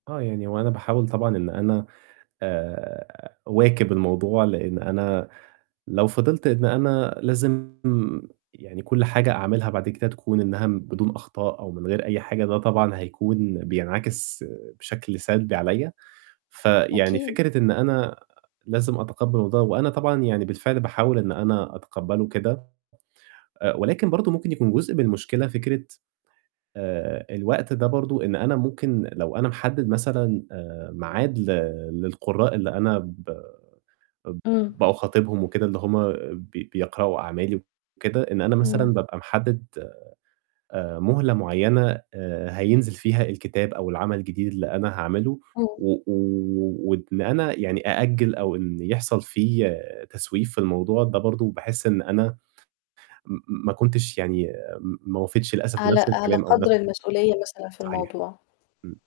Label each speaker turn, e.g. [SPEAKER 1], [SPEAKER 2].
[SPEAKER 1] آه، يعني هو أنا باحاول طبعًا إن أنا آآ، أواكب الموضوع، لإن أنا لو فضلت إن أنا لازم يعني كُلّ حاجة أعملها بعد كده تكون إنها بدون أخطاء، أو من غير أي حاجة ده طبعًا هيكون بينعكس بشكل سلبي عليَّ، فيعني
[SPEAKER 2] أكيد.
[SPEAKER 1] فكرة إن أنا لازم أتقبّل ده، وأنا طبعًا يعني بالفعل باحاول إن أنا أتقبّله كده. آآ، ولكن برضه ممكن يكون جزء من المشكلة فكرة، آآ، الوقت ده برضه إن أنا ممكن لو أنا محدِّد مثلًا آآ، ميعاد ل للقُرّاء اللي أنا ب اب
[SPEAKER 2] إمم
[SPEAKER 1] باخاطبهم وكده، اللي هم بي بيقرأوا أعمالي وكده، إن أنا
[SPEAKER 2] امم
[SPEAKER 1] مثلًا بابقى محدِّد آآ، مهلة معيّنة آآ، هينزل فيها الكتاب أو العمل الجديد اللي أنا هاعملُه،
[SPEAKER 2] إمم.
[SPEAKER 1] و و وإن أنا يعني أأجِّل أو إن يحصل في تسويف في الموضوع، ده برضه باحِس إن أنا، م ما كنتش يعني ما وفيتش للأسف
[SPEAKER 2] على
[SPEAKER 1] بنفس
[SPEAKER 2] على
[SPEAKER 1] الكلام أو
[SPEAKER 2] قدر
[SPEAKER 1] بنفس
[SPEAKER 2] المسؤولية مثلًا في
[SPEAKER 1] صحيح،
[SPEAKER 2] الموضوع.
[SPEAKER 1] إمم.